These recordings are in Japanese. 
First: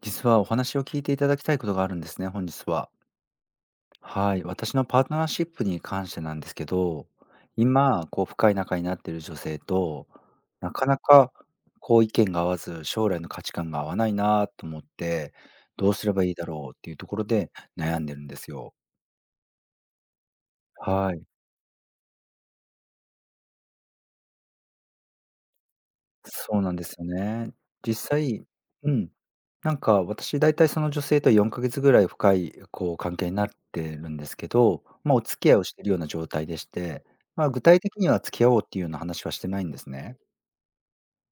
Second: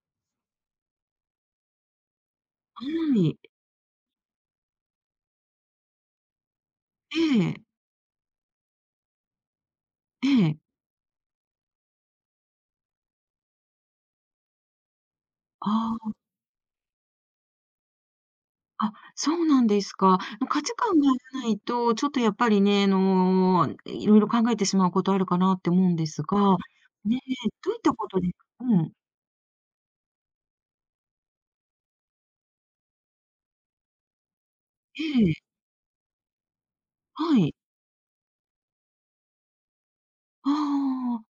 実はお話を聞いていただきたいことがあるんですね、本日はは。い。はい、私のパートナーシップに関してなんですけど、ええ、今、こう深い仲になっている女性と、ええ。なかなかこう意見が合わず、将来の価値観が合わないなと思って、どうすれあばいいだろうっていうところで悩んでるんですよ。そうなんですか。価値観が合はわい、ないと、ちょっとやっぱりね、いろいろ考えてしまうことあるかなって思うんですが、そうなんですよねえ、ね。どういったこ実とで際ううん、ん、なんか私大体その女性と4ヶ月ぐらい深い、こう、関係になってるんですけど、えまあ、おえ、付き合いをしているような状態でして、はまあ、い。具体的には付き合おうっていうような話はしてないんですね。ああ、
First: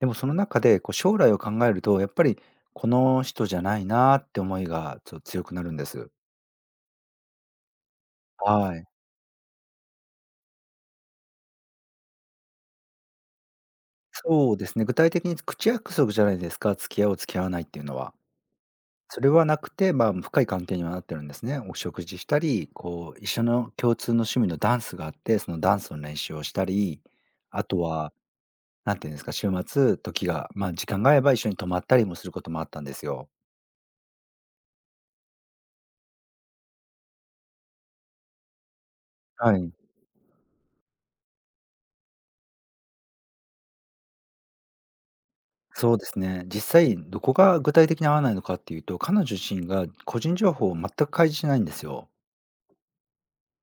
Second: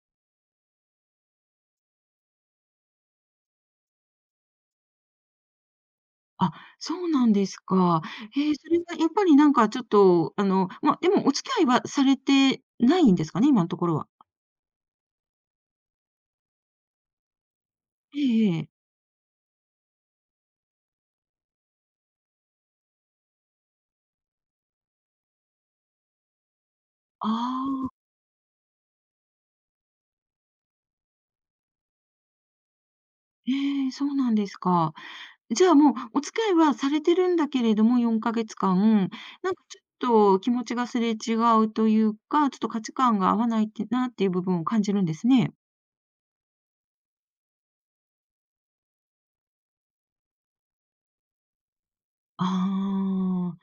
でもその中で、こう、将来を考えると、やっぱりこの人じゃないなって思いがちょっと強くなるんです。あ、そうなんですか。ええ、そはれはい。やっぱりちょっと、でもお付き合いはされてないんですかね？今のところは。そうですね、具体的に口約束じゃないですか、付き合おう付き合わないっていうのは。ええええ。それはなくて、まあ、深い関係にはなってるんですね。お食事したり、こう、一緒の共通の趣味のダンスがあって、そのダンスの練習をしたり、ああとあ、は、なんていうんですか、週末、時が、まあ、時間があれば一緒に泊まったりもすることもあったんですよ。ええ、そうなんですか。じゃあもう、お付き合いはされてるんだけれども、4ヶ月間、はい。ちょっと気持ちがすれ違うというか、ちょっと価値観が合わないってなっていう部分を感じるんですね。そうですね。実際どこが具体的に合わないのかっていうと、彼女自身が個人情報を全く開示しないんですよ。ああ、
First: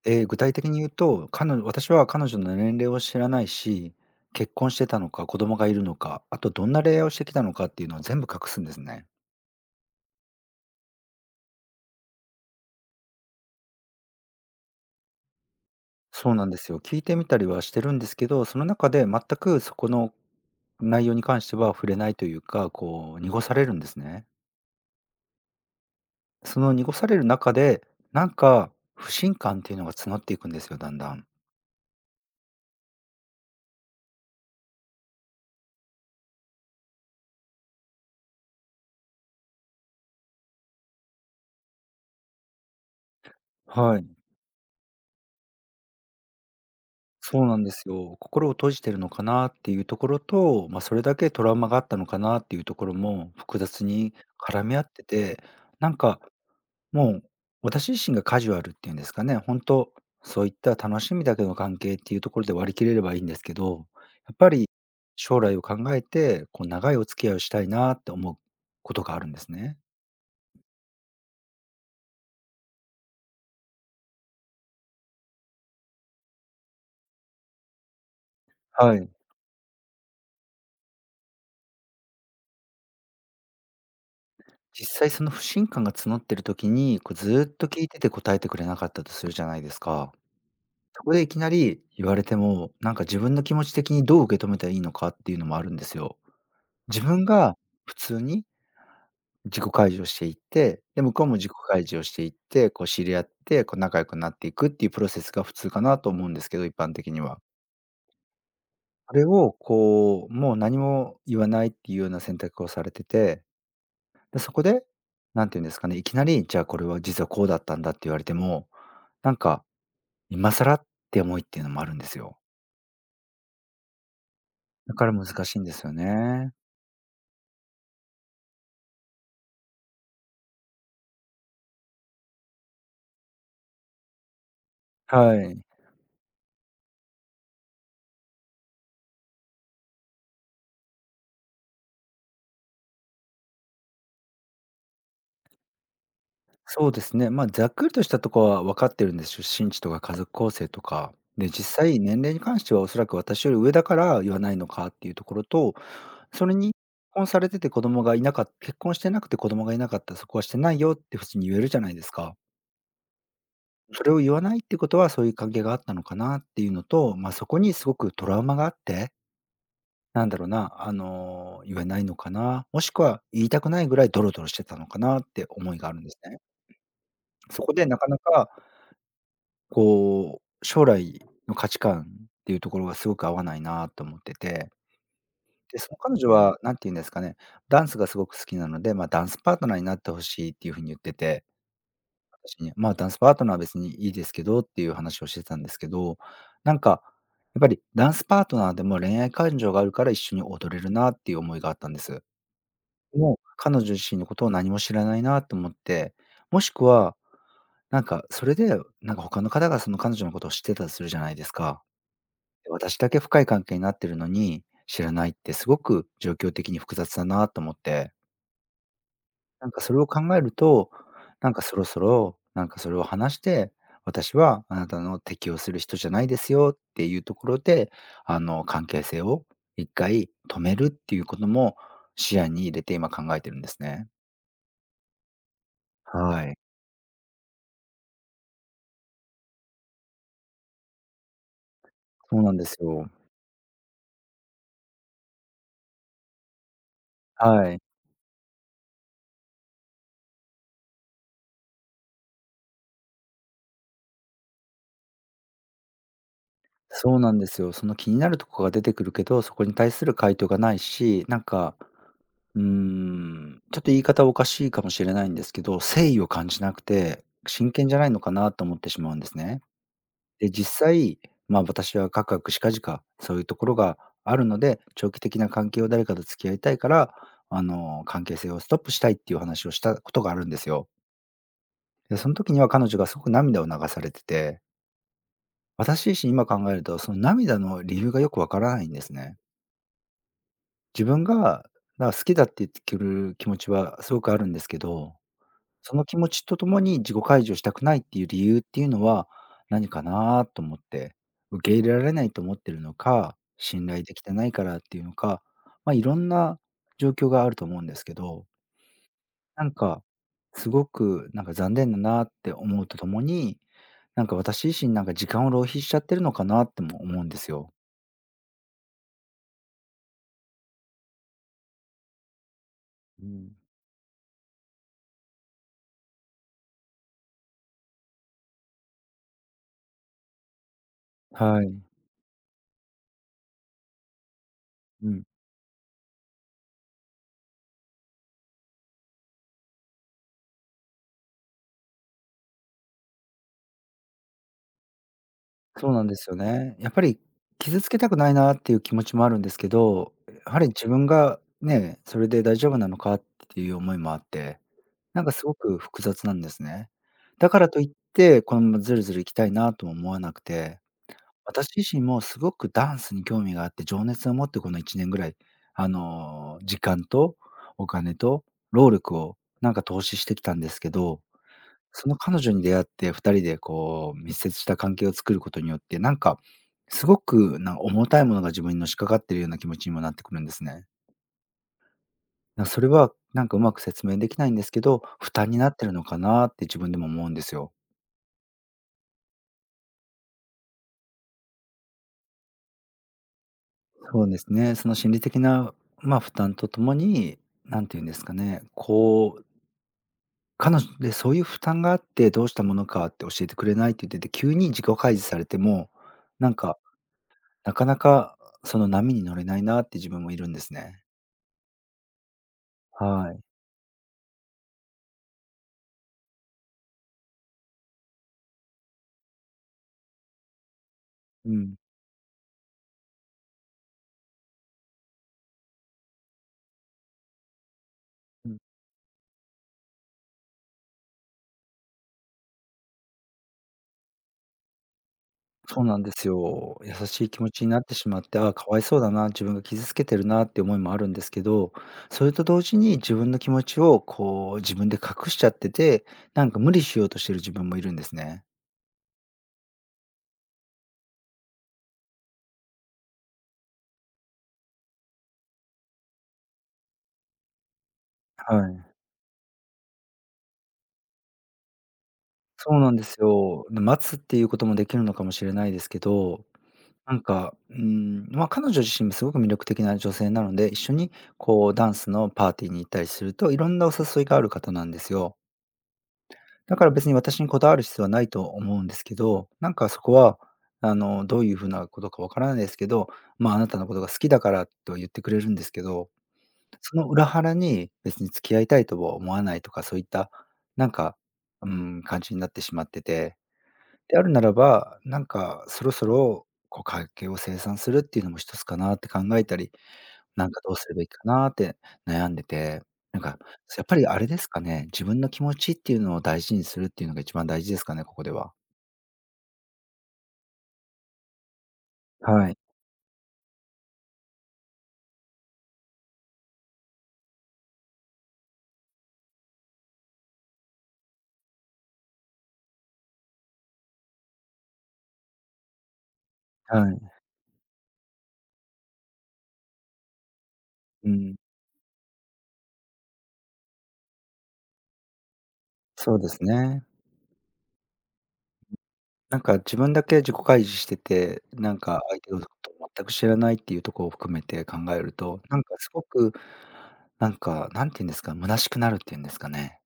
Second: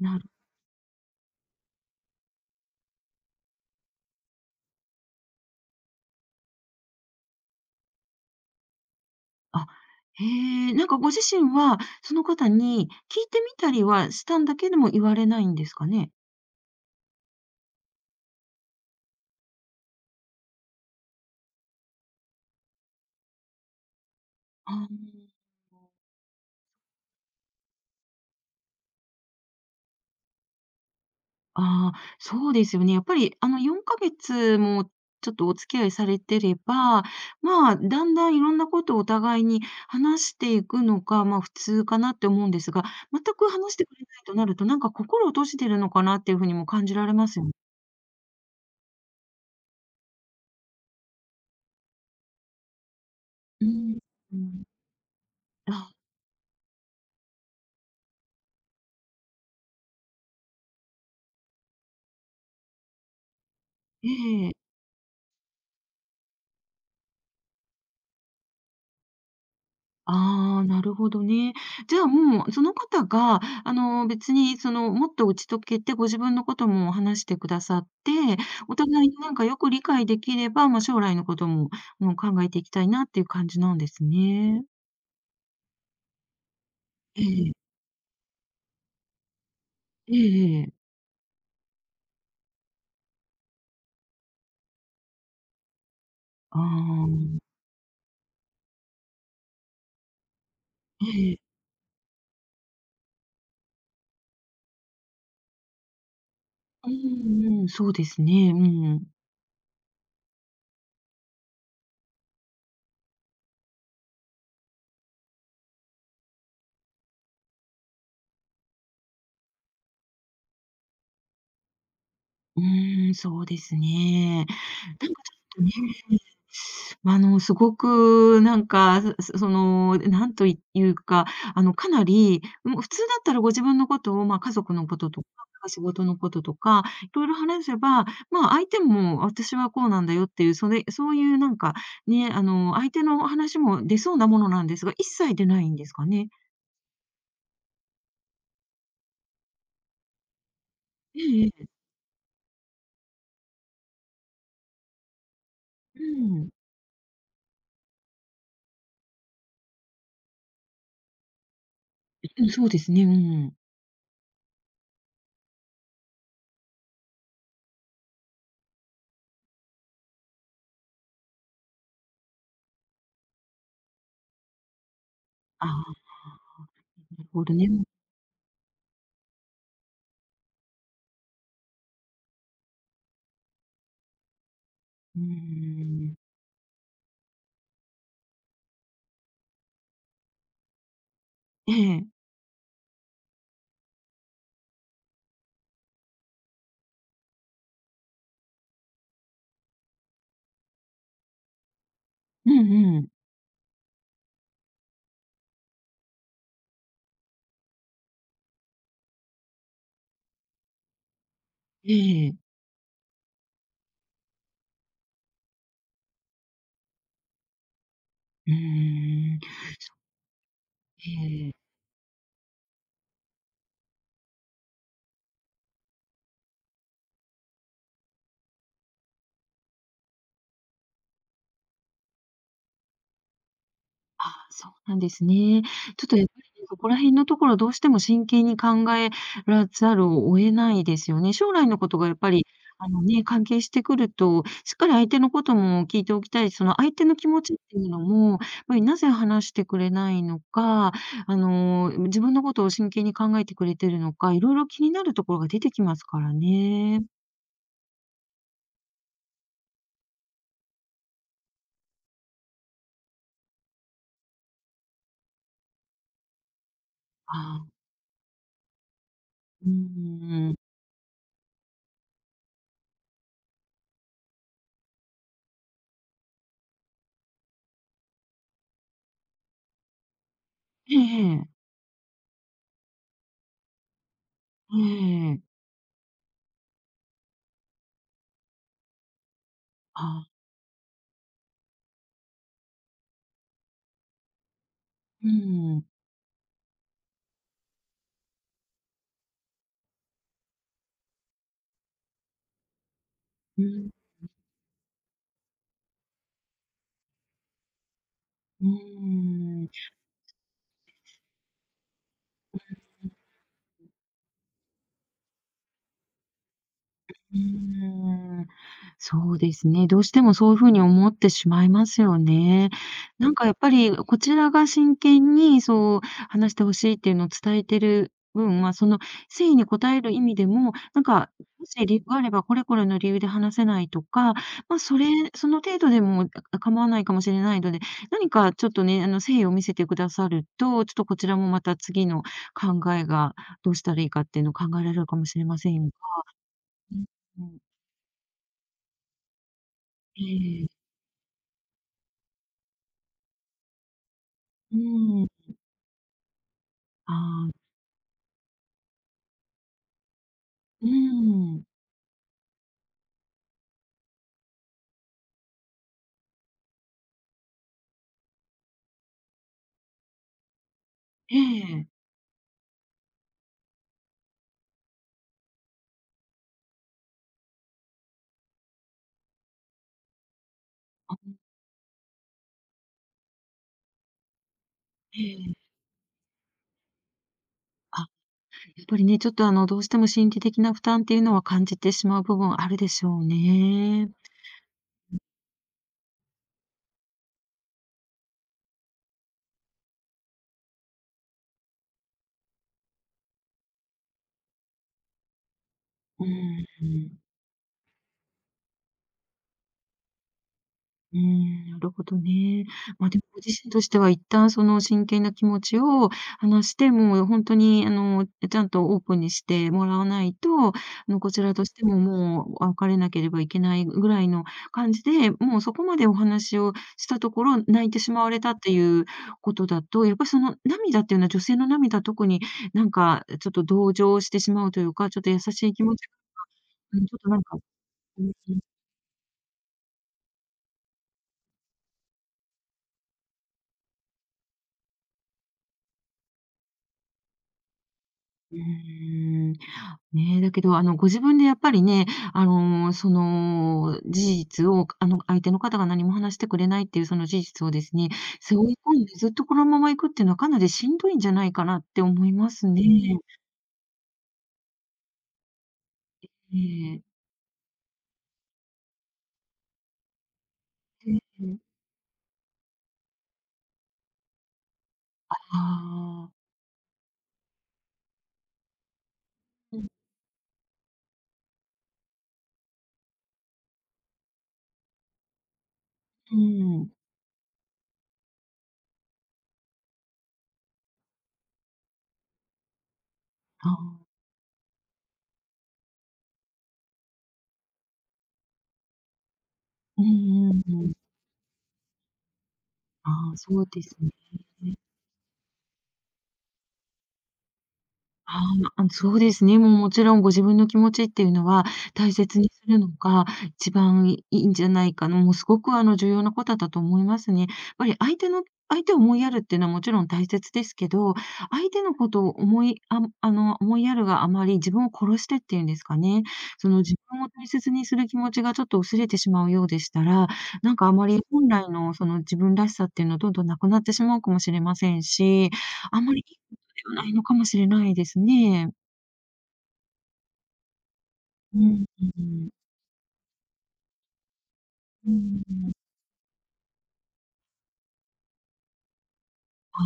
なる具体的に言うと、彼女私は彼女の年齢を知らないし、結婚してたのか、子供がいるのか、あとどんな恋愛をしてきたのかっていうのを全部隠すんですね。あ、へえ、なんかご自身はその方に聞いてみたりはしたんだけども言われないんですかね？そうなんですよ。聞いてみたりはしてるんですけど、その中で全くそこの内容に関しては触れないというか、こう濁されるんですね。ああ。その濁される中で、なんか不信感っていうのが募っていくんですよ、だんだん。ああ、そうですよね。やっぱり、4ヶ月もちょっとお付き合いされてれば、だんだんいろんなことをお互いに話していくのが、普通かなって思うんですが、全く話してくはれい。ないとなると、なんか心を閉じてるのかなっていうふうにも感じられますそようね。なんですよ。心を閉じてるのかなっていうところと、まあ、それだけトラウマがあったのかなっていうところも複う雑ん。にう絡んみ合ってて、なあ、んかもう私自身がカジュアルっていうんですかね、本当そういった楽しみだけの関係っていうところで割り切れればいいんですけど、やっぱええ、り将来を考えて、こう長いお付き合いをしたいなって思うことがあるんですね。ああ、なるほどね。じゃあもう、その方が、あの、別に、その、もっと打ち解けて、ご自分のことも話してくださって、おは互いい。になんかよく理解できれば、将来のことも、もう考えていきたいなっていう感じなんですね。実際その不信感が募ってる時に、こうえずーっえ、と聞いてて答えてくれなかったとするじゃないですか。ええええ。そこでいきなり言われても、なんか自分の気持ち的にどう受け止めたらいいのかっていうのもあるんですよ。あ自分あ、が普通に自己開示をしていって、で、向こうえもえ。自己開示をしていって、こう知り合って、こう仲良くなっていくっていうプロセスが普通かなと思うんですけど、一う般的には。んうん、そうですね。うん。それをこう、もう何も言わないっていうような選択をされてて、で、そこで、なんて言うんですかね、いきなり、じゃあこれは実はこうだったんだって言われても、なんか今更って思いっていうのもあるんですよ。うん、そうですね。だかならんかちょっ難しいとんでね、すよね。あの、すごくなんか、そその、なんというか、あの、かなり、もう普通だったらご自分のことを、家族のこととか、はい。仕事のこととか、いろいろ話せば、相手も私はこうなんだよっていう、それそういうなんか、ね、相手の話も出そうなものなんですが、一切出ないんですかね？そうですね。まあ、ざっくりとしたところは分かってるんですよ。出身地とか家族構成とか。ええで、ええ。実際年齢に関してはおそらく私より上だから言わないのかっていうところと、うそん。れに結婚されてて子供がいなかった結婚してなくて子供がいなかった、そこはしてないよって普通に言えるじゃないですか。うん、そうですね、うん。それを言わないってことはそういう関係があったのかなっていうのと、まあ、そこにすごくトラウマがあって、なんだろうな、あの、言えないのかな、もしくは言いたくないぐらいドロドロしてたのかなってあ思いがあるんあ、ですね。なるほどそこね。でなかなかこう、将来の価値観っていうところがすごく合わないなと思ってて、うで、その彼ん。女はなんて言うんですかね、ダンスがすごく好きなので、ま、ダンスパートナーになって欲しいっていう風に言ってて、ええ。私に、ま、ダンスパートナーは別にいいですけどっていう話をしてたんですけど、なんか、やっぱりダンスパートナーでも恋愛感情があるから一緒に踊れるなっていう思いがあったんです。うんうん。もう彼女自身のことを何も知らないなと思って、もしくは、なんかそれで、なんか他の方がその彼女のことを知ってたとするじゃないですか。ええ。私だけ深い関係になってるのに、知らないってすごく状況的に複雑だなと思って、うん。なんかそれを考えると、えなんかえ。そろそろ、なんかそれを話して、私はあなたの適応する人じゃないですよっていうところで、あの、関係性を一回止めるっていうことも視野に入れて今考えてるんですね。あ、そうなんですね。ちょっとやっぱはい。りね、そこら辺のところどうしても真剣に考えざるを得ないですよね。将来のことがやっぱそうり、なんですよ。ね、関係してくると、しっかり相手のことも聞いておきたい、その相手の気持ちっはてい。いうのも、やっぱりなぜ話してくれないのか、自分のことを真剣に考えてくれてるのか、いろいろ気になるところが出てきますからね。そうなんですよ。その気になるとこが出てくるけど、そこに対する回答がないし、なんかちょっと言い方おかしいかもしれないんですけど、誠意を感じなくて、真あ剣じゃないのかなと思ってしまうんですね。うで、ん。実際、まあ、私はかくかくしかじか、そういうところがあるので、長期的な関係を誰かと付き合いたいから、あの、関係性をストップしたいっていう話をしたことがあるんですよ。ええええ。で、その時には彼女がすごく涙を流されてて、私自身今考えると、その涙の理由がよくわからないんですね。あ自分が、だから好きだって言ってくる気持ちはすごくあるんですけどうん。その気持ちとともに自己解除したくないっていう理由っていうのは何かなと思って、受け入れられないと思ってるのか、う信ん、頼できてないからっていうのか、まあ、いろんな状況があると思うんですけど、うなん。んか、すごくなんか残念だなって思うとともに、なんか私自身なんか時間を浪費しちゃってるのかなっても思うんでうすよ。ーん、そうですね。どうしてもそういう風に思ってしまいますよね。うなんかん。やっぱり、こちらが真剣にそう話してほしいっていうのを伝えてる分は、その誠意に応える意味でも、はもい。し理由があれば、これこれの理由で話せないとか、まあ、それうん。その程度でも、構わないかもしれないので、何かちょっとね、誠意を見せてくださると、ちょっとこちらもまた次の考えがどうしたらいいかっていうのを考えられるかもしれませそんうなんですよね。やっぱよ。りうん。傷つけたくないなっていう気持ちもあるんですけど、やはえりえ、自分がね、それで大丈夫なのかっていう思いもあって、うなんん、かすごく複雑なんですね。だあかあ、らといって、このままずるずるいきたいなとも思わなくて、うん、私自身もすごくダンスに興味があって、情熱を持ってこの1年ぐらい、あの、時間とお金と労力をなんか投資してきたんですけどええ、その彼女に出会って、2人でこう密接した関係を作ることによって、なんか、すごく重たいものが自分にのしかかっているような気持ちにもなってくるんですね。あ、それはなんかうまく説明できないんですけど、え負担え、になってるのかなって自分でも思うんですよ。あ、やっぱりね、ちょっとあの、どうしても心理的な負担っていうのは感じてしまう部分あるでしょうね。そうですね。その心理的な、まあ、負担とともに、なんていうんですかね、こう、彼女でそういう負担があってどうしたものかって教えてくれないって言ってて、急に自己開示されても、うなんかん。なかなか、その波に乗れないなって自分もいるんですね。うーん、なるほどね。でもはい。ご自身としては一旦その真剣な気持ちを話して、もう本当にあの、ちゃんとオープンにしてもらわないと、こちうらとしん。てももう、別れなければいけないぐらいの感じで、もうそこまでお話をしたところ、泣いてしまわれうたっん。ていうことだと、やっぱりその涙っていうのは女性の涙、特にちょっと同情してしまうというか、ちょっと優しいそ気う持なち、んですよ。優うん、ちょっしいとな気ん持かちになってしまっうんて、あうあ、ん、かわいそうだな、自分が傷つけてるなって思いもあるんですけど、それと同時に自分の気持ちをこう自分で隠しちゃってて、なんか無理しようとしてる自分もいるんですね。うーん。ね、えだけど、ご自分でやっぱりね、その事実を、相手の方が何も話してくれないっていうその事実をですね、背は負いい。込んでずっとこのまま行くっていうのはかなりしんどいんじゃないかなって思いますそうね。なんですよ。で、待つっていうこともできるのかもしれないですけど、うん。えなえ。んか、うん、まあ、彼女自身もすごく魅力的な女性なので、一緒にこうダンスのパーティーに行ったりすると、いろんなお誘いがある方なんですあよ。あ。だから別に私にこだわる必要はないと思うんですけど、なんうん、かそこは、あの、どういうふうなことかわからないですけど、まあ、あなたのことが好きだからと言ってくれるんですけど、うん。その裏腹に別に付き合いたいとは思わないとか、そういったなんか、う感じになってしまってて。ああ。であるならば、なんかそろそろ、こう家計を清算するっていうのも一つかなって考えたり、うなんんうかんどうすうん。ればいいかなって悩んでて、あなんあ、か、そうでやっすぱりね。あれですかね、自分の気持ちっていうのを大事にするっていうのが一番大事ですかね、ここであは。そうですね。もう、もちろんご自分の気持ちっていうのは大切はにい、するのが一番いいんじゃないかな。もうすごく重要なことだと思いますね。やっぱり相手を思いやるっていうのはもちろん大切ですけど、相手のことを思いあ思いやるがあまり自分を殺してっていうんですかね、そはの自い、分を大切にする気持ちがちょっと薄れてしまうようでしたら、なんかあまうりん、本来のその自分らしさっていうのはどんどんなくなってしまうかもしれませんし、あんそまうりですね。はないのかもしれないですね。なんか自分だけ自己開示してて、うなんん、か相う手のこん。とを全く知らないっていうところを含めて考えうると、ん。うなんんかすごく、なんか、なんて言うんですか、虚しくなるっていうんですかね。あ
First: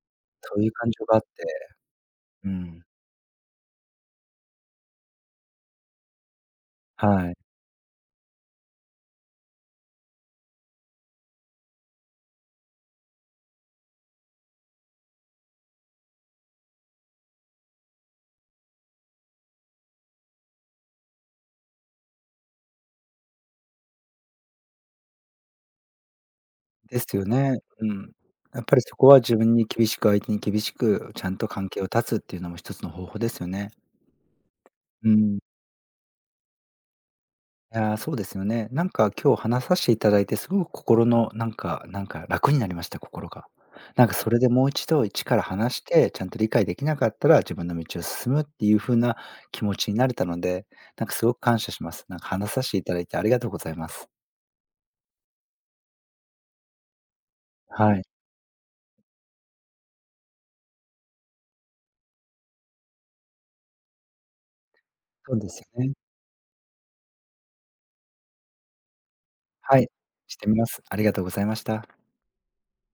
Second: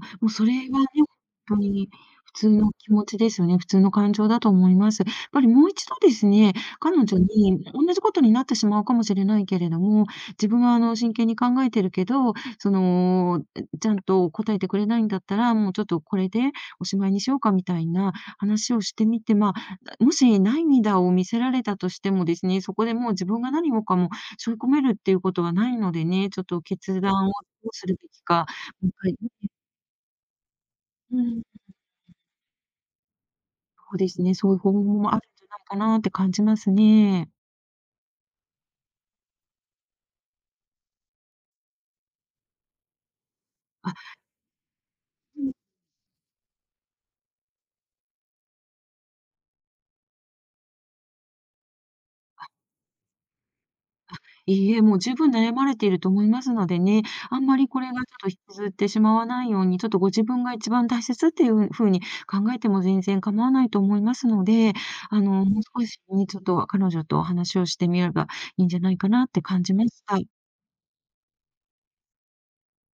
あ、もうそれそういうはね、感情があって、ほんとに普通うのん。気持ちですよね。普通の感情だと思います。やっぱりもう一度ですね、彼女はい。におんなじことになってしまうかもしれないけれども、自分は真剣に考えてるけど、その、ちゃんと答えてくれないんだったら、もうちょっとこれでおしまいにしようかみたいな話をしてみて、もし涙を見せられたとしてもですね、そこでもう自分が何もかも背負い込めるっていうことはないのでね、ちょっとで決すよ断をね。どううするべん。きか、やっぱりもそうこいっはか自い、分に厳しく、相手に厳しく、うちゃんん、と関係を断つっていうのも一つの方法ですよね。そうですね、そういう方法うもあるんん。じゃないかなって感じますね。いや、そうですよね。なんか今日話させていただいて、すごく心のなんか楽になりました、心が。あ、なんかそれでもう一度一から話して、ちゃんと理解できなかったら自分の道を進むっていう風な気持ちになれたので、なんかすごく感謝します。なんか話させていただいてありがとうございます。いいえ、もう十分悩まれていると思いますのでね、あんまりこれがはちょい。っと引きずってしまわないように、ちょっとご自分が一番大切っていう風に考えても全然構わないと思いますので、そうですもうよ少ね。しね、ちょっと彼女とお話をしてみればいいんじゃないかなって感じはまい、した。してみます。ありがとうございました。